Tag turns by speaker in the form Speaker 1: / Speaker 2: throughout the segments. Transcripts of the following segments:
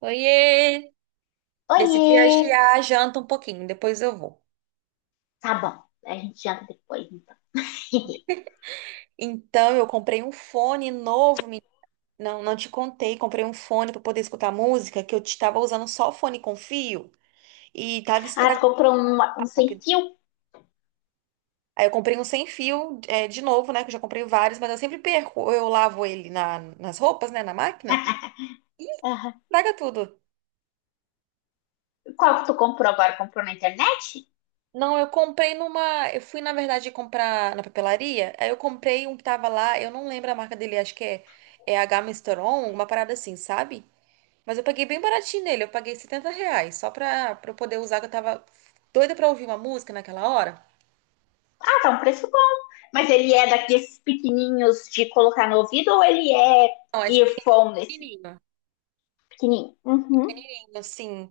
Speaker 1: Oiê! Decidi
Speaker 2: Oiê!
Speaker 1: adiar a janta um pouquinho, depois eu vou.
Speaker 2: Tá bom, a gente janta depois, então.
Speaker 1: Então, eu comprei um fone novo, não, não te contei, comprei um fone para poder escutar música, que eu estava usando só o fone com fio e tava
Speaker 2: Ah, tu
Speaker 1: estragado.
Speaker 2: comprou um sem fio?
Speaker 1: Aí eu comprei um sem fio, é, de novo, né, que eu já comprei vários, mas eu sempre perco, eu lavo ele nas roupas, né, na máquina,
Speaker 2: Aham.
Speaker 1: estraga tudo.
Speaker 2: Qual que tu comprou agora? Comprou na internet?
Speaker 1: Não, eu comprei numa. Eu fui, na verdade, comprar na papelaria. Aí eu comprei um que tava lá, eu não lembro a marca dele, acho que é H Misteron, alguma parada assim, sabe? Mas eu paguei bem baratinho nele, eu paguei 70 reais, só pra eu poder usar, que eu tava doida pra ouvir uma música naquela hora.
Speaker 2: Ah, tá um preço bom. Mas ele é daqueles pequenininhos de colocar no ouvido ou ele é
Speaker 1: Não, é de
Speaker 2: earphone, esse
Speaker 1: pequenininho,
Speaker 2: pequenininho? Uhum.
Speaker 1: assim,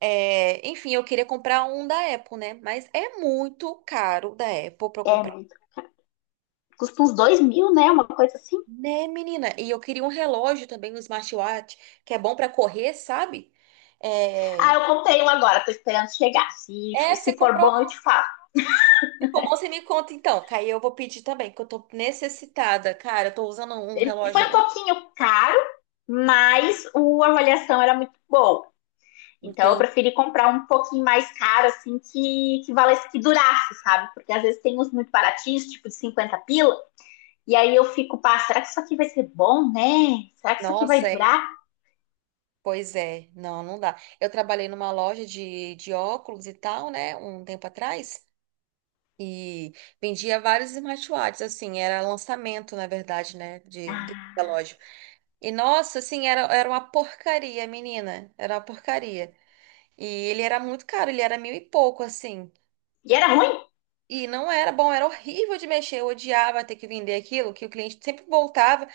Speaker 1: enfim, eu queria comprar um da Apple, né? Mas é muito caro da Apple pra eu
Speaker 2: É
Speaker 1: comprar.
Speaker 2: muito. Custa uns 2 mil, né? Uma coisa assim.
Speaker 1: Né, menina? E eu queria um relógio também, um smartwatch, que é bom pra correr, sabe?
Speaker 2: Ah,
Speaker 1: É,
Speaker 2: eu comprei um agora, tô esperando chegar. Se,
Speaker 1: é, você
Speaker 2: se for
Speaker 1: comprou.
Speaker 2: bom, eu te falo.
Speaker 1: Se bom, você me conta então, que aí eu vou pedir também, que eu tô necessitada. Cara, eu tô usando um
Speaker 2: Foi
Speaker 1: relógio.
Speaker 2: um pouquinho caro, mas a avaliação era muito boa.
Speaker 1: Não
Speaker 2: Então eu
Speaker 1: tem.
Speaker 2: preferi comprar um pouquinho mais caro, assim, que valesse que durasse, sabe? Porque às vezes tem uns muito baratinhos, tipo de 50 pila, e aí eu fico, pá, será que isso aqui vai ser bom, né? Será que isso aqui
Speaker 1: Nossa,
Speaker 2: vai durar?
Speaker 1: pois é. Não, não dá. Eu trabalhei numa loja de óculos e tal, né, um tempo atrás. E vendia vários smartwatches, assim, era lançamento, na verdade, né,
Speaker 2: Ah,
Speaker 1: da loja. E nossa, assim, era uma porcaria, menina. Era uma porcaria. E ele era muito caro, ele era mil e pouco, assim.
Speaker 2: e era ruim?
Speaker 1: E não era bom, era horrível de mexer. Eu odiava ter que vender aquilo, que o cliente sempre voltava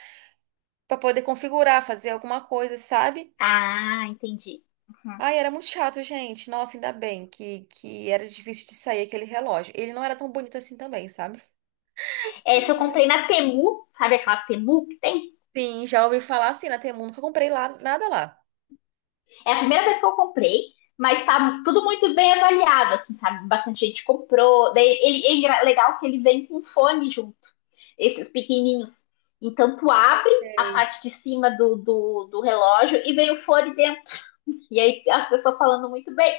Speaker 1: para poder configurar, fazer alguma coisa, sabe?
Speaker 2: Ah, entendi. Uhum.
Speaker 1: Ai, era muito chato, gente. Nossa, ainda bem que era difícil de sair aquele relógio. Ele não era tão bonito assim também, sabe?
Speaker 2: Essa eu comprei na Temu, sabe aquela Temu que tem?
Speaker 1: Sim, já ouvi falar assim na Temu, nunca comprei lá, nada lá.
Speaker 2: É a primeira vez que eu comprei, mas tá tudo muito bem avaliado, assim, sabe? Bastante gente comprou. Daí ele, é legal que ele vem com fone junto, esses pequenininhos. Então tu abre a parte de cima do relógio e vem o fone dentro. E aí as pessoas falando muito bem.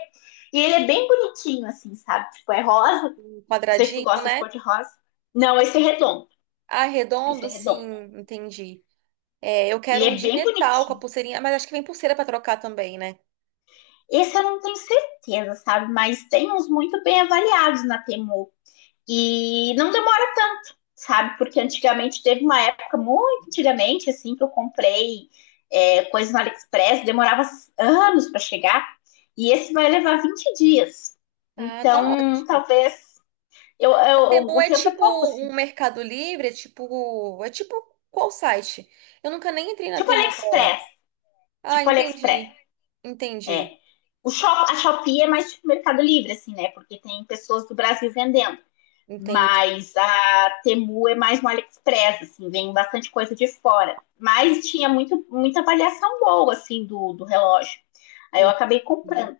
Speaker 2: E ele é bem bonitinho, assim, sabe? Tipo, é rosa. Não
Speaker 1: Um
Speaker 2: sei se tu
Speaker 1: quadradinho,
Speaker 2: gosta de
Speaker 1: né?
Speaker 2: cor de rosa. Não, esse é redondo.
Speaker 1: Ah,
Speaker 2: Esse
Speaker 1: redondo,
Speaker 2: é
Speaker 1: sim,
Speaker 2: redondo.
Speaker 1: entendi. É, eu
Speaker 2: Ele
Speaker 1: quero um
Speaker 2: é
Speaker 1: de
Speaker 2: bem
Speaker 1: metal com a
Speaker 2: bonitinho.
Speaker 1: pulseirinha, mas acho que vem pulseira para trocar também, né?
Speaker 2: Esse eu não tenho certeza, sabe? Mas tem uns muito bem avaliados na Temu. E não demora tanto, sabe? Porque antigamente teve uma época, muito antigamente, assim, que eu comprei coisas no AliExpress, demorava anos para chegar, e esse vai levar 20 dias.
Speaker 1: Ah, tá ótimo.
Speaker 2: Então, talvez
Speaker 1: A Temu
Speaker 2: o
Speaker 1: é
Speaker 2: tempo é
Speaker 1: tipo
Speaker 2: pouco, assim.
Speaker 1: um Mercado Livre, é tipo qual site? Eu nunca nem entrei na
Speaker 2: Tipo
Speaker 1: Temu pra...
Speaker 2: AliExpress,
Speaker 1: Ah,
Speaker 2: tipo AliExpress,
Speaker 1: entendi.
Speaker 2: é.
Speaker 1: Entendi.
Speaker 2: A Shopee é mais tipo Mercado Livre, assim, né? Porque tem pessoas do Brasil vendendo.
Speaker 1: Entendi.
Speaker 2: Mas a Temu é mais no AliExpress, assim, vem bastante coisa de fora. Mas tinha muita avaliação boa, assim, do relógio. Aí eu
Speaker 1: Entendi.
Speaker 2: acabei comprando.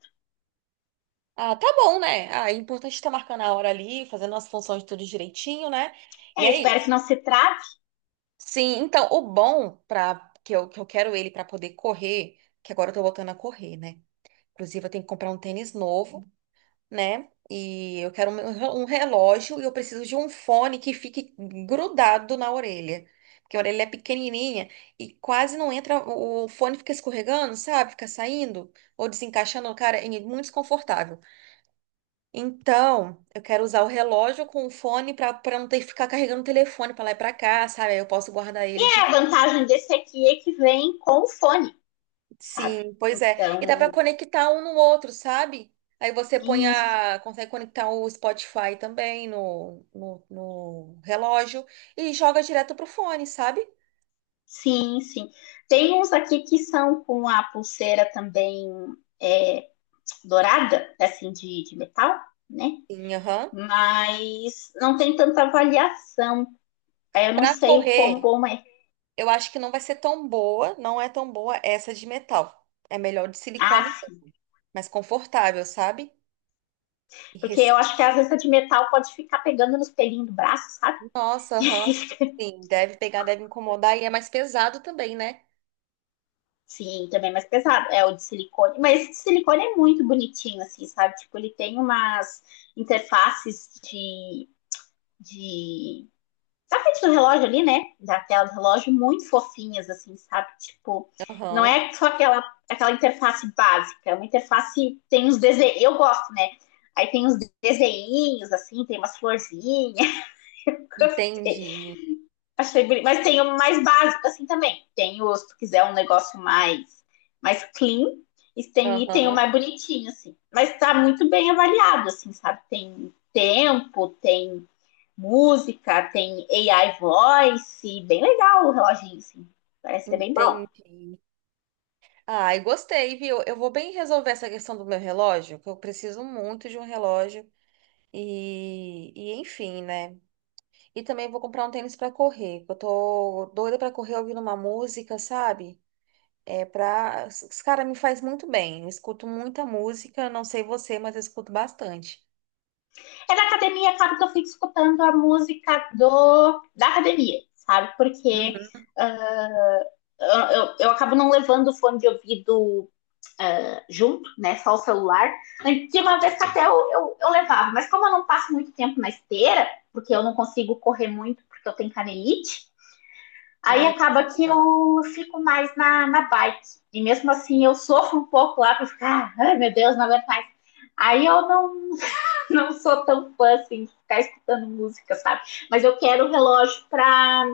Speaker 1: Ah, tá bom, né? Ah, é importante estar marcando a hora ali, fazendo as funções tudo direitinho, né? E
Speaker 2: É,
Speaker 1: é
Speaker 2: espero que
Speaker 1: isso.
Speaker 2: não se trate.
Speaker 1: Sim, então o bom que eu quero ele para poder correr, que agora eu tô voltando a correr, né? Inclusive eu tenho que comprar um tênis novo, né? E eu quero um relógio e eu preciso de um fone que fique grudado na orelha. Porque a orelha é pequenininha e quase não entra, o fone fica escorregando, sabe? Fica saindo ou desencaixando, cara, é muito desconfortável. Então, eu quero usar o relógio com o fone para não ter que ficar carregando o telefone para lá e para cá, sabe? Aí eu posso guardar ele.
Speaker 2: É, a vantagem desse aqui é que vem com o fone, sabe?
Speaker 1: Sim, pois é. E dá pra
Speaker 2: Então,
Speaker 1: conectar um no outro, sabe? Aí você põe
Speaker 2: isso.
Speaker 1: a, consegue conectar o Spotify também no relógio e joga direto pro fone, sabe?
Speaker 2: Sim, sim. Tem uns aqui que são com a pulseira também é, dourada, assim, de metal, né?
Speaker 1: Sim, aham.
Speaker 2: Mas não tem tanta avaliação. Aí eu não
Speaker 1: Pra
Speaker 2: sei o quão
Speaker 1: correr,
Speaker 2: bom é.
Speaker 1: eu acho que não vai ser tão boa, não é tão boa essa de metal. É melhor de silicone,
Speaker 2: Ah, sim.
Speaker 1: mais confortável, sabe? E
Speaker 2: Porque
Speaker 1: res-
Speaker 2: eu acho que às vezes a de metal pode ficar pegando nos pelinhos do braço, sabe?
Speaker 1: Nossa, aham. Sim, deve pegar, deve incomodar e é mais pesado também, né?
Speaker 2: Sim, também é mais pesado. É o de silicone. Mas esse de silicone é muito bonitinho, assim, sabe? Tipo, ele tem umas interfaces de... Da frente do relógio ali, né? Da tela do relógio, muito fofinhas, assim, sabe? Tipo, não
Speaker 1: Aham.
Speaker 2: é só aquela interface básica, é uma interface tem uns desenhos. Eu gosto, né? Aí tem uns desenhinhos, assim, tem umas florzinhas. Gostei.
Speaker 1: Entendi.
Speaker 2: Achei bonito. Mas tem o mais básico, assim, também. Se tu quiser um negócio mais clean, e tem o
Speaker 1: Aham.
Speaker 2: mais bonitinho, assim. Mas tá muito bem avaliado, assim, sabe? Tem tempo, tem música, tem AI voice, bem legal o reloginho, assim. Parece ser bem bom.
Speaker 1: Entendi. Ai, gostei, viu? Eu vou bem resolver essa questão do meu relógio, que eu preciso muito de um relógio. E enfim, né? E também vou comprar um tênis pra correr, que eu tô doida pra correr ouvindo uma música, sabe? É pra. Os cara me faz muito bem. Eu escuto muita música, não sei você, mas eu escuto bastante.
Speaker 2: É da academia, acaba que eu fico escutando a música da academia, sabe? Porque
Speaker 1: Uhum.
Speaker 2: uh, eu acabo não levando o fone de ouvido junto, né? Só o celular. Tinha uma vez que até eu, levava, mas como eu não passo muito tempo na esteira, porque eu não consigo correr muito porque eu tenho canelite, aí
Speaker 1: Ah,
Speaker 2: acaba que
Speaker 1: entendi.
Speaker 2: eu fico mais na bike. E mesmo assim eu sofro um pouco lá pra ficar, ai meu Deus, não aguento mais. Aí eu não, não sou tão fã assim de ficar escutando música, sabe? Mas eu quero o relógio pra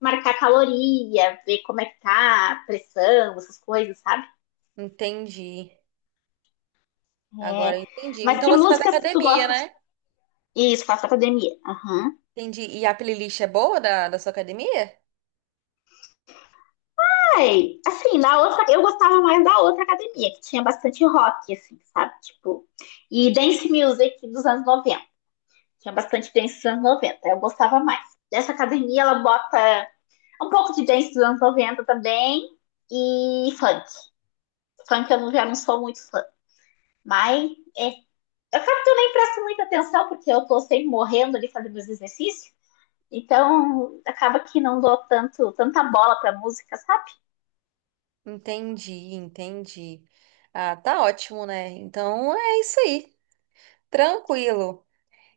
Speaker 2: marcar caloria, ver como é que tá, a pressão, essas coisas, sabe?
Speaker 1: Entendi.
Speaker 2: É.
Speaker 1: Agora eu entendi.
Speaker 2: Mas
Speaker 1: Então
Speaker 2: que
Speaker 1: você faz
Speaker 2: músicas que tu
Speaker 1: academia,
Speaker 2: gosta?
Speaker 1: né?
Speaker 2: Isso, faço academia. Aham.
Speaker 1: Entendi. E a playlist é boa da sua academia?
Speaker 2: Ai, assim, na outra, eu gostava mais da outra academia, que tinha bastante rock, assim, sabe? Tipo, e dance music dos anos 90. Tinha bastante dance dos anos 90. Eu gostava mais. Dessa academia, ela bota um pouco de dance dos anos 90 também e funk. Funk eu não- Já não sou muito fã, mas eu acabo que eu nem presto muita atenção, porque eu tô sempre morrendo ali fazendo meus exercícios. Então, acaba que não dou tanta bola pra música, sabe?
Speaker 1: Entendi, entendi. Ah, tá ótimo, né? Então é isso aí, tranquilo.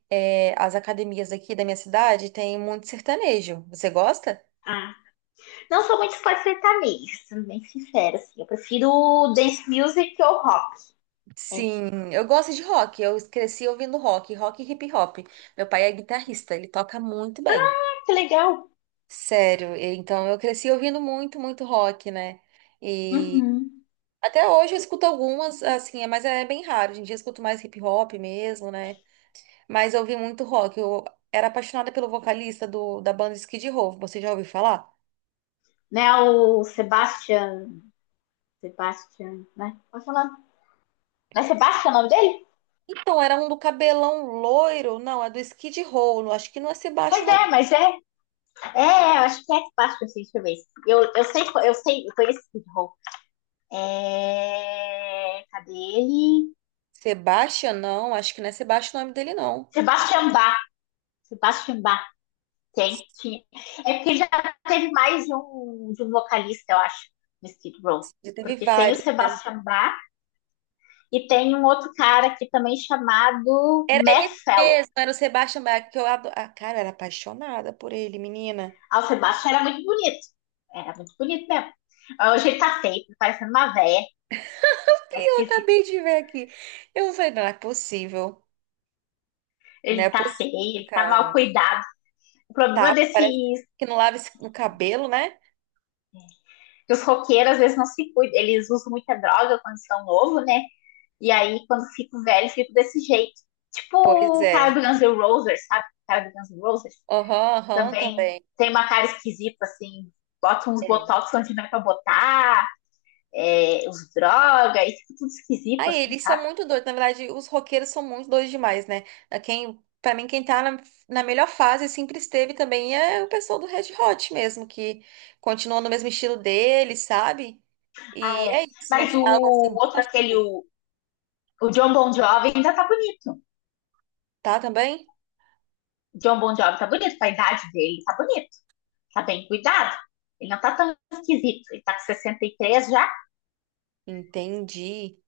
Speaker 1: É, as academias aqui da minha cidade têm muito sertanejo. Você gosta?
Speaker 2: Não sou muito fã de sertanejo, sendo bem sincera, assim. Eu prefiro dance music ou rock. É.
Speaker 1: Sim, eu gosto de rock. Eu cresci ouvindo rock, rock e hip hop. Meu pai é guitarrista, ele toca muito bem.
Speaker 2: Ah, que legal.
Speaker 1: Sério, então eu cresci ouvindo muito, muito rock, né? E
Speaker 2: Uhum.
Speaker 1: até hoje eu escuto algumas, assim, mas é bem raro. Hoje em dia eu escuto mais hip hop mesmo, né? Mas eu ouvi muito rock. Eu era apaixonada pelo vocalista da banda Skid Row. Você já ouviu falar?
Speaker 2: Né, o Sebastian... Sebastian, né? Qual é o Não é Sebastian o nome dele?
Speaker 1: Então, era um do cabelão loiro. Não, é do Skid Row. Não, acho que não é
Speaker 2: Pois
Speaker 1: Sebastião o nome.
Speaker 2: é, mas é. Eu acho que é Sebastian, assim, deixa eu ver. Eu sei, eu conheço esse rock. É... Cadê ele?
Speaker 1: Sebastian, não. Acho que não é Sebastião o nome dele, não.
Speaker 2: Sebastian Bach. Sebastian Bach. Tem, tinha. É porque já teve mais de um vocalista, eu acho, no Skid Row.
Speaker 1: Já teve
Speaker 2: Porque tem o
Speaker 1: vários, né?
Speaker 2: Sebastian Bach e tem um outro cara aqui também chamado
Speaker 1: Era
Speaker 2: Matt
Speaker 1: esse
Speaker 2: Fellow.
Speaker 1: mesmo. Era o Sebastian Bach, que eu adoro. Ah, cara, eu era apaixonada por ele, menina.
Speaker 2: Ah, o Sebastian era muito bonito. Era muito bonito mesmo. Ah, hoje ele tá feio, tá parecendo uma véia. É
Speaker 1: E eu
Speaker 2: esquisito.
Speaker 1: acabei de ver aqui. Eu falei, não é possível. Não é
Speaker 2: Ele tá
Speaker 1: possível,
Speaker 2: feio, ele tá mal
Speaker 1: cara.
Speaker 2: cuidado. O problema
Speaker 1: Tá, parece
Speaker 2: desses
Speaker 1: que não lava o cabelo, né?
Speaker 2: que os roqueiros às vezes não se cuidam. Eles usam muita droga quando são novos, né? E aí, quando fico velho, fico desse jeito. Tipo
Speaker 1: Pois
Speaker 2: o cara
Speaker 1: é.
Speaker 2: do Guns N' Roses, sabe? O cara do Guns N' Roses
Speaker 1: Aham, aham,
Speaker 2: também
Speaker 1: também.
Speaker 2: tem uma cara esquisita, assim. Bota uns
Speaker 1: É.
Speaker 2: botox onde não é pra botar, os drogas, e fica tudo esquisito,
Speaker 1: Aí,
Speaker 2: assim,
Speaker 1: eles são
Speaker 2: sabe?
Speaker 1: muito doidos. Na verdade, os roqueiros são muito doidos demais, né? Quem, pra mim, quem tá na melhor fase sempre esteve também é o pessoal do Red Hot mesmo, que continua no mesmo estilo deles, sabe?
Speaker 2: Ah,
Speaker 1: E
Speaker 2: é.
Speaker 1: é isso, não
Speaker 2: Mas
Speaker 1: foi
Speaker 2: o
Speaker 1: algo assim
Speaker 2: outro,
Speaker 1: brusco,
Speaker 2: aquele, o John Bon Jovi, ainda tá bonito.
Speaker 1: tá? Também?
Speaker 2: O John Bon Jovi tá bonito, com a idade dele, tá bonito. Tá bem cuidado. Ele não tá tão esquisito. Ele tá com 63 já,
Speaker 1: Entendi.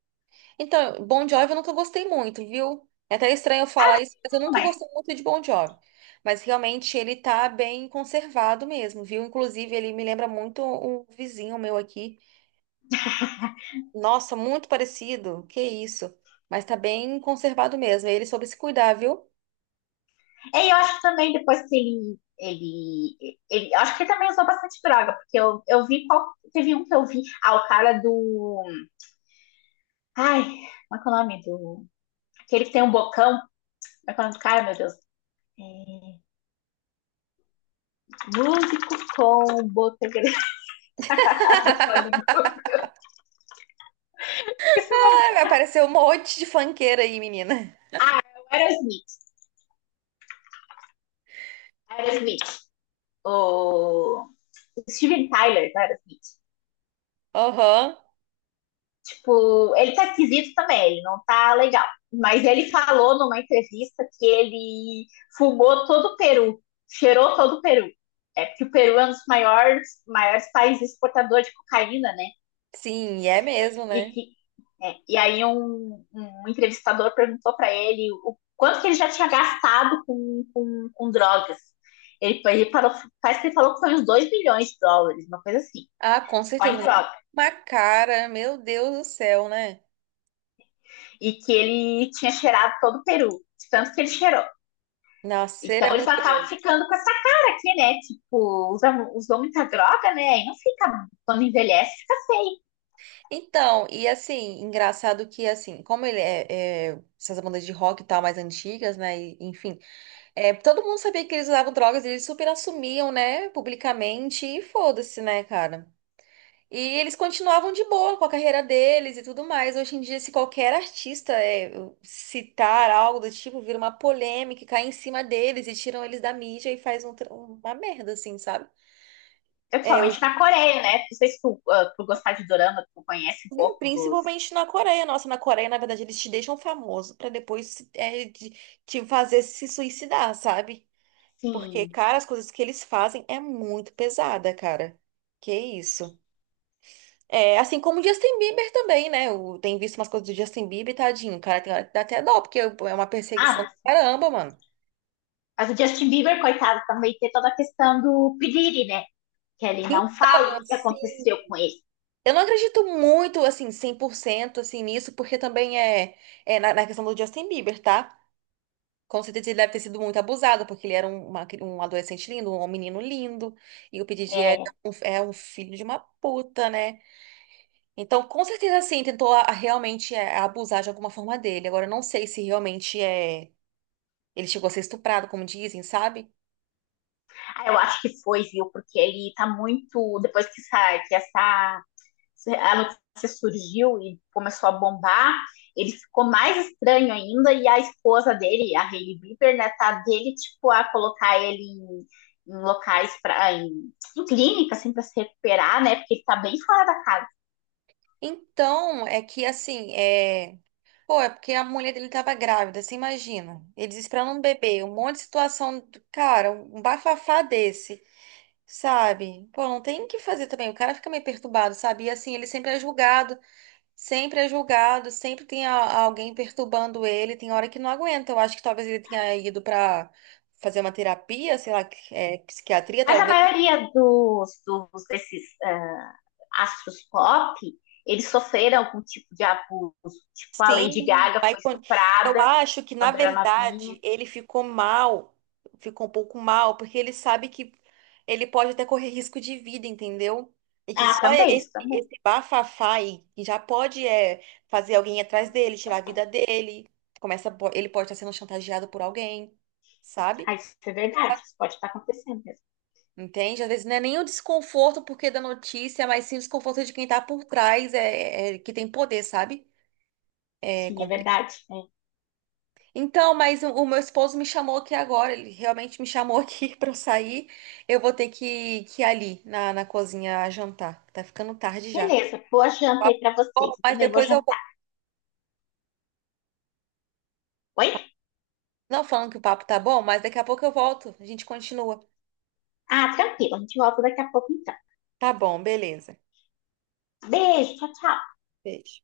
Speaker 1: Então, Bon Jovi eu nunca gostei muito, viu? É até estranho eu falar isso, mas eu nunca
Speaker 2: mas
Speaker 1: gostei muito de Bon Jovi. Mas realmente ele tá bem conservado mesmo, viu? Inclusive, ele me lembra muito um vizinho meu aqui. Nossa, muito parecido. Que isso? Mas tá bem conservado mesmo. Ele soube se cuidar, viu?
Speaker 2: e eu acho que também depois que ele. Eu acho que ele também usou bastante droga, porque eu vi qual. Teve um que eu vi. Ah, o cara do. Ai, como é que é o nome? Do. Aquele que tem um bocão. Como é que é o nome do cara, meu Deus? É, músico com botografado. Esse é o nome do
Speaker 1: Ai, vai
Speaker 2: cara.
Speaker 1: aparecer um monte de funkeira aí, menina.
Speaker 2: Ah, é o Aerosmith. Aerosmith. O. Steven Tyler, não era Smith.
Speaker 1: Aham.
Speaker 2: Tipo, ele tá esquisito também, ele não tá legal. Mas ele falou numa entrevista que ele fumou todo o Peru, cheirou todo o Peru. É porque o Peru é um dos maiores, maiores países exportadores de cocaína, né?
Speaker 1: Sim, é mesmo,
Speaker 2: E
Speaker 1: né?
Speaker 2: que e aí um entrevistador perguntou para ele o quanto que ele já tinha gastado com drogas. Ele falou, parece que ele falou que foi uns 2 milhões de dólares, uma coisa assim,
Speaker 1: Ah, com
Speaker 2: só em
Speaker 1: certeza. Mas é
Speaker 2: drogas.
Speaker 1: uma cara, meu Deus do céu, né?
Speaker 2: E que ele tinha cheirado todo o Peru, de tanto que ele cheirou.
Speaker 1: Nossa, ele
Speaker 2: Então
Speaker 1: é
Speaker 2: eles
Speaker 1: muito.
Speaker 2: acabam ficando com essa cara aqui, né? Tipo, usou muita droga, né? E não fica, quando envelhece, fica feio.
Speaker 1: Então, e assim, engraçado que assim, como ele é, essas bandas de rock e tal mais antigas, né? E, enfim, todo mundo sabia que eles usavam drogas, e eles super assumiam, né, publicamente, e foda-se, né, cara? E eles continuavam de boa com a carreira deles e tudo mais. Hoje em dia, se qualquer artista citar algo do tipo, vira uma polêmica, e cai em cima deles e tiram eles da mídia e faz um uma merda, assim, sabe? É,
Speaker 2: Principalmente na Coreia, né? Não sei se tu gostar de dorama, tu conhece um
Speaker 1: sim,
Speaker 2: pouco dos.
Speaker 1: principalmente na Coreia. Nossa, na Coreia, na verdade, eles te deixam famoso pra depois te fazer se suicidar, sabe? Porque,
Speaker 2: Sim.
Speaker 1: cara, as coisas que eles fazem é muito pesada, cara. Que isso. É, assim como o Justin Bieber também, né? Eu tenho visto umas coisas do Justin Bieber, tadinho, cara, tem hora que dá até dó, porque é uma perseguição do
Speaker 2: Ah,
Speaker 1: caramba, mano.
Speaker 2: mas o Justin Bieber, coitado, também tem toda a questão do piriri, né? Que ele não fala
Speaker 1: Então,
Speaker 2: o que
Speaker 1: assim,
Speaker 2: aconteceu com ele.
Speaker 1: eu não acredito muito, assim, 100% assim, nisso, porque também na questão do Justin Bieber, tá? Com certeza ele deve ter sido muito abusado, porque ele era um adolescente lindo, um menino lindo, e o Pedidi é
Speaker 2: É,
Speaker 1: um filho de uma puta, né? Então, com certeza, sim, tentou a realmente abusar de alguma forma dele. Agora, eu não sei se realmente ele chegou a ser estuprado, como dizem, sabe?
Speaker 2: eu acho que foi, viu? Porque ele tá muito. Depois que essa a notícia surgiu e começou a bombar, ele ficou mais estranho ainda, e a esposa dele, a Hailey Bieber, né, tá dele, tipo, a colocar ele em, em, locais, pra, em clínica, assim, pra se recuperar, né, porque ele tá bem fora da casa.
Speaker 1: Então, é que assim, é. Pô, é porque a mulher dele tava grávida, você imagina. Ele esperando um bebê, um monte de situação, cara, um bafafá desse. Sabe? Pô, não tem o que fazer também. O cara fica meio perturbado, sabe? E assim, ele sempre é julgado, sempre é julgado, sempre tem alguém perturbando ele. Tem hora que não aguenta. Eu acho que talvez ele tenha ido pra fazer uma terapia, sei lá, psiquiatria,
Speaker 2: Mas a
Speaker 1: talvez.
Speaker 2: maioria dos, dos desses astros pop, eles sofreram algum tipo de abuso, tipo, a Lady
Speaker 1: Sim,
Speaker 2: Gaga foi
Speaker 1: eu
Speaker 2: estuprada
Speaker 1: acho que, na
Speaker 2: quando era novinha.
Speaker 1: verdade, ele ficou mal, ficou um pouco mal, porque ele sabe que ele pode até correr risco de vida, entendeu? E que
Speaker 2: Ah,
Speaker 1: só
Speaker 2: também, isso
Speaker 1: esse,
Speaker 2: também.
Speaker 1: esse bafafá aí que já pode fazer alguém ir atrás dele, tirar a vida dele, começa, ele pode estar sendo chantageado por alguém, sabe?
Speaker 2: Ah, isso é verdade, isso pode estar acontecendo mesmo.
Speaker 1: Entende? Às vezes não é nem o desconforto porque da notícia, mas sim o desconforto de quem tá por trás, que tem poder, sabe? É
Speaker 2: Sim, é verdade, né?
Speaker 1: Então, mas o meu esposo me chamou aqui agora, ele realmente me chamou aqui pra eu sair. Eu vou ter que ir ali na cozinha jantar. Tá ficando tarde já. O
Speaker 2: Beleza, boa janta aí
Speaker 1: papo tá
Speaker 2: pra
Speaker 1: bom,
Speaker 2: vocês. Eu
Speaker 1: mas
Speaker 2: também vou
Speaker 1: depois eu volto.
Speaker 2: jantar. Oi?
Speaker 1: Não falando que o papo tá bom, mas daqui a pouco eu volto. A gente continua.
Speaker 2: Ah, tranquilo. A gente volta daqui a pouco então.
Speaker 1: Tá bom, beleza.
Speaker 2: Beijo, tchau, tchau.
Speaker 1: Beijo.